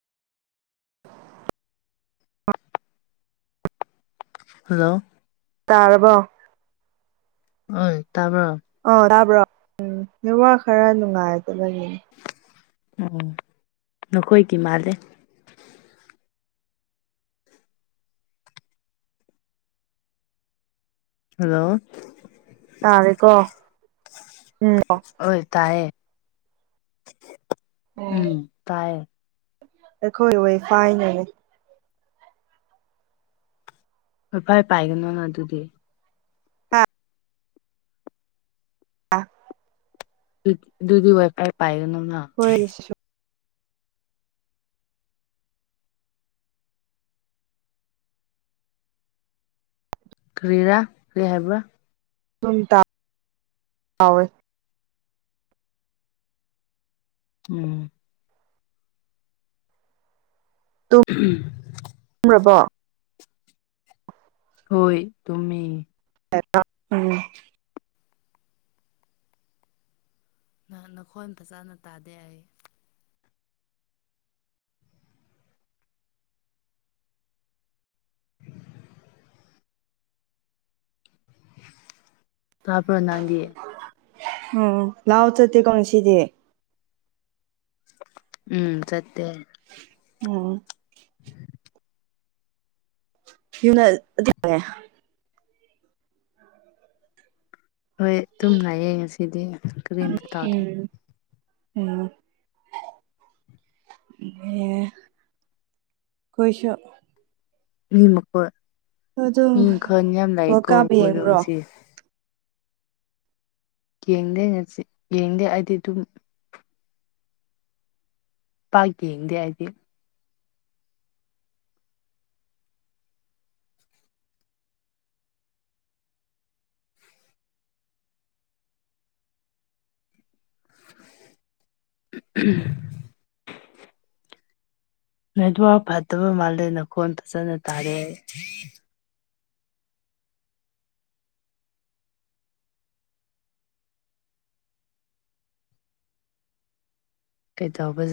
[inaudible] Hello ꯇꯥꯔꯕꯣ ꯑꯣ ꯇꯥꯕ꯭ꯔꯣ ꯑꯣ ꯇꯥꯕ꯭ꯔꯣ ꯎꯝ ꯅꯦꯋꯥꯛ ꯈꯔ ꯅꯨꯉꯥꯏꯇꯕꯒꯤꯟ ꯅꯈꯣꯏꯒꯤ ꯃꯥꯜꯂꯦ ꯍꯜꯂꯣ ꯇꯥꯔꯦꯀꯣ ꯎꯝ ꯑꯣꯏ ꯇꯌꯦ ꯎꯝ ꯇꯌꯦ ꯑꯩꯈꯣꯏ ꯋꯥꯏꯐꯥꯏꯅꯅꯤ ꯀꯣꯏꯄꯥꯏ ꯄꯥꯏꯒꯅꯨꯅꯥ ꯑꯗꯨꯗꯤ ꯍꯥ [inaudible] ꯗꯨꯗꯤ ꯋꯥꯏꯐꯥꯏ ꯄꯥꯏꯒꯅꯨꯅꯥ ꯍꯣꯏ ꯀ꯭ꯔꯤꯔꯥ ꯀ꯭ꯔꯤ ꯍꯥꯏꯕ꯭ꯔꯥ [inaudible] ꯎꯝ ꯎꯍꯝ꯫ ꯇꯨꯝꯒ꯭ꯔꯕꯣ? ꯍꯣꯏ ꯇꯨꯃꯦ꯫ [unintelligible] ꯎꯝ꯫ ꯅꯍꯥꯟ ꯅꯈꯣꯏ ꯑꯝꯇ ꯐꯖꯅ ꯇꯥꯗꯦ ꯍꯥꯏꯌꯦ꯫ [unintelligible] ꯇꯥꯕ꯭ꯔꯣ ꯅꯪꯗꯤ꯫ ꯎꯝ ꯂꯥꯎꯠ ꯆꯠꯇꯦ ꯀꯥꯟꯁꯤꯗꯤ꯫ ꯎꯝ ꯆꯠꯇꯦ꯫ ꯎꯝ꯫ ꯃꯤꯅꯠ [inaudible] ꯑꯗꯨꯏꯅꯦ꯫ ꯍꯣꯏ ꯑꯗꯨꯨꯝ ꯂꯩꯌꯦ ꯉꯁꯤꯗꯤ ꯀ꯭ꯔꯤꯝꯇ ꯇꯥꯎꯗꯦ꯫ ꯎꯝ ꯎꯝ꯫ ꯑꯦ ꯈꯣꯏꯁꯨ꯫ ꯃꯤ ꯃꯈꯣꯏ ꯑꯗꯨꯝ ꯃꯤ ꯃꯈꯜ ꯌꯥꯝ ꯋꯥꯔꯜ ꯂꯥꯛꯑꯦꯀꯣ ꯀꯞ ꯑꯩꯏꯗꯣ ꯌꯦꯡꯕ꯭ꯔꯣ ꯉꯁꯤ꯫ ꯌꯦꯡꯗꯦ ꯉꯁꯤ ꯌꯦꯡꯗꯦ ꯑꯩꯗꯤ ꯑꯗꯨꯝ ꯄꯥꯛ ꯌꯦꯡꯗꯦ ꯑꯩꯗꯤ꯫ [unintelligible] ꯅꯦꯠꯋꯥꯔꯛ ꯐꯠꯇꯕ ꯃꯥꯜꯂꯦ ꯅꯈꯣꯟ ꯐꯖꯅ ꯇꯥꯌꯦ꯫ [inaudible] ꯀꯩ ꯇꯧꯕ ꯖ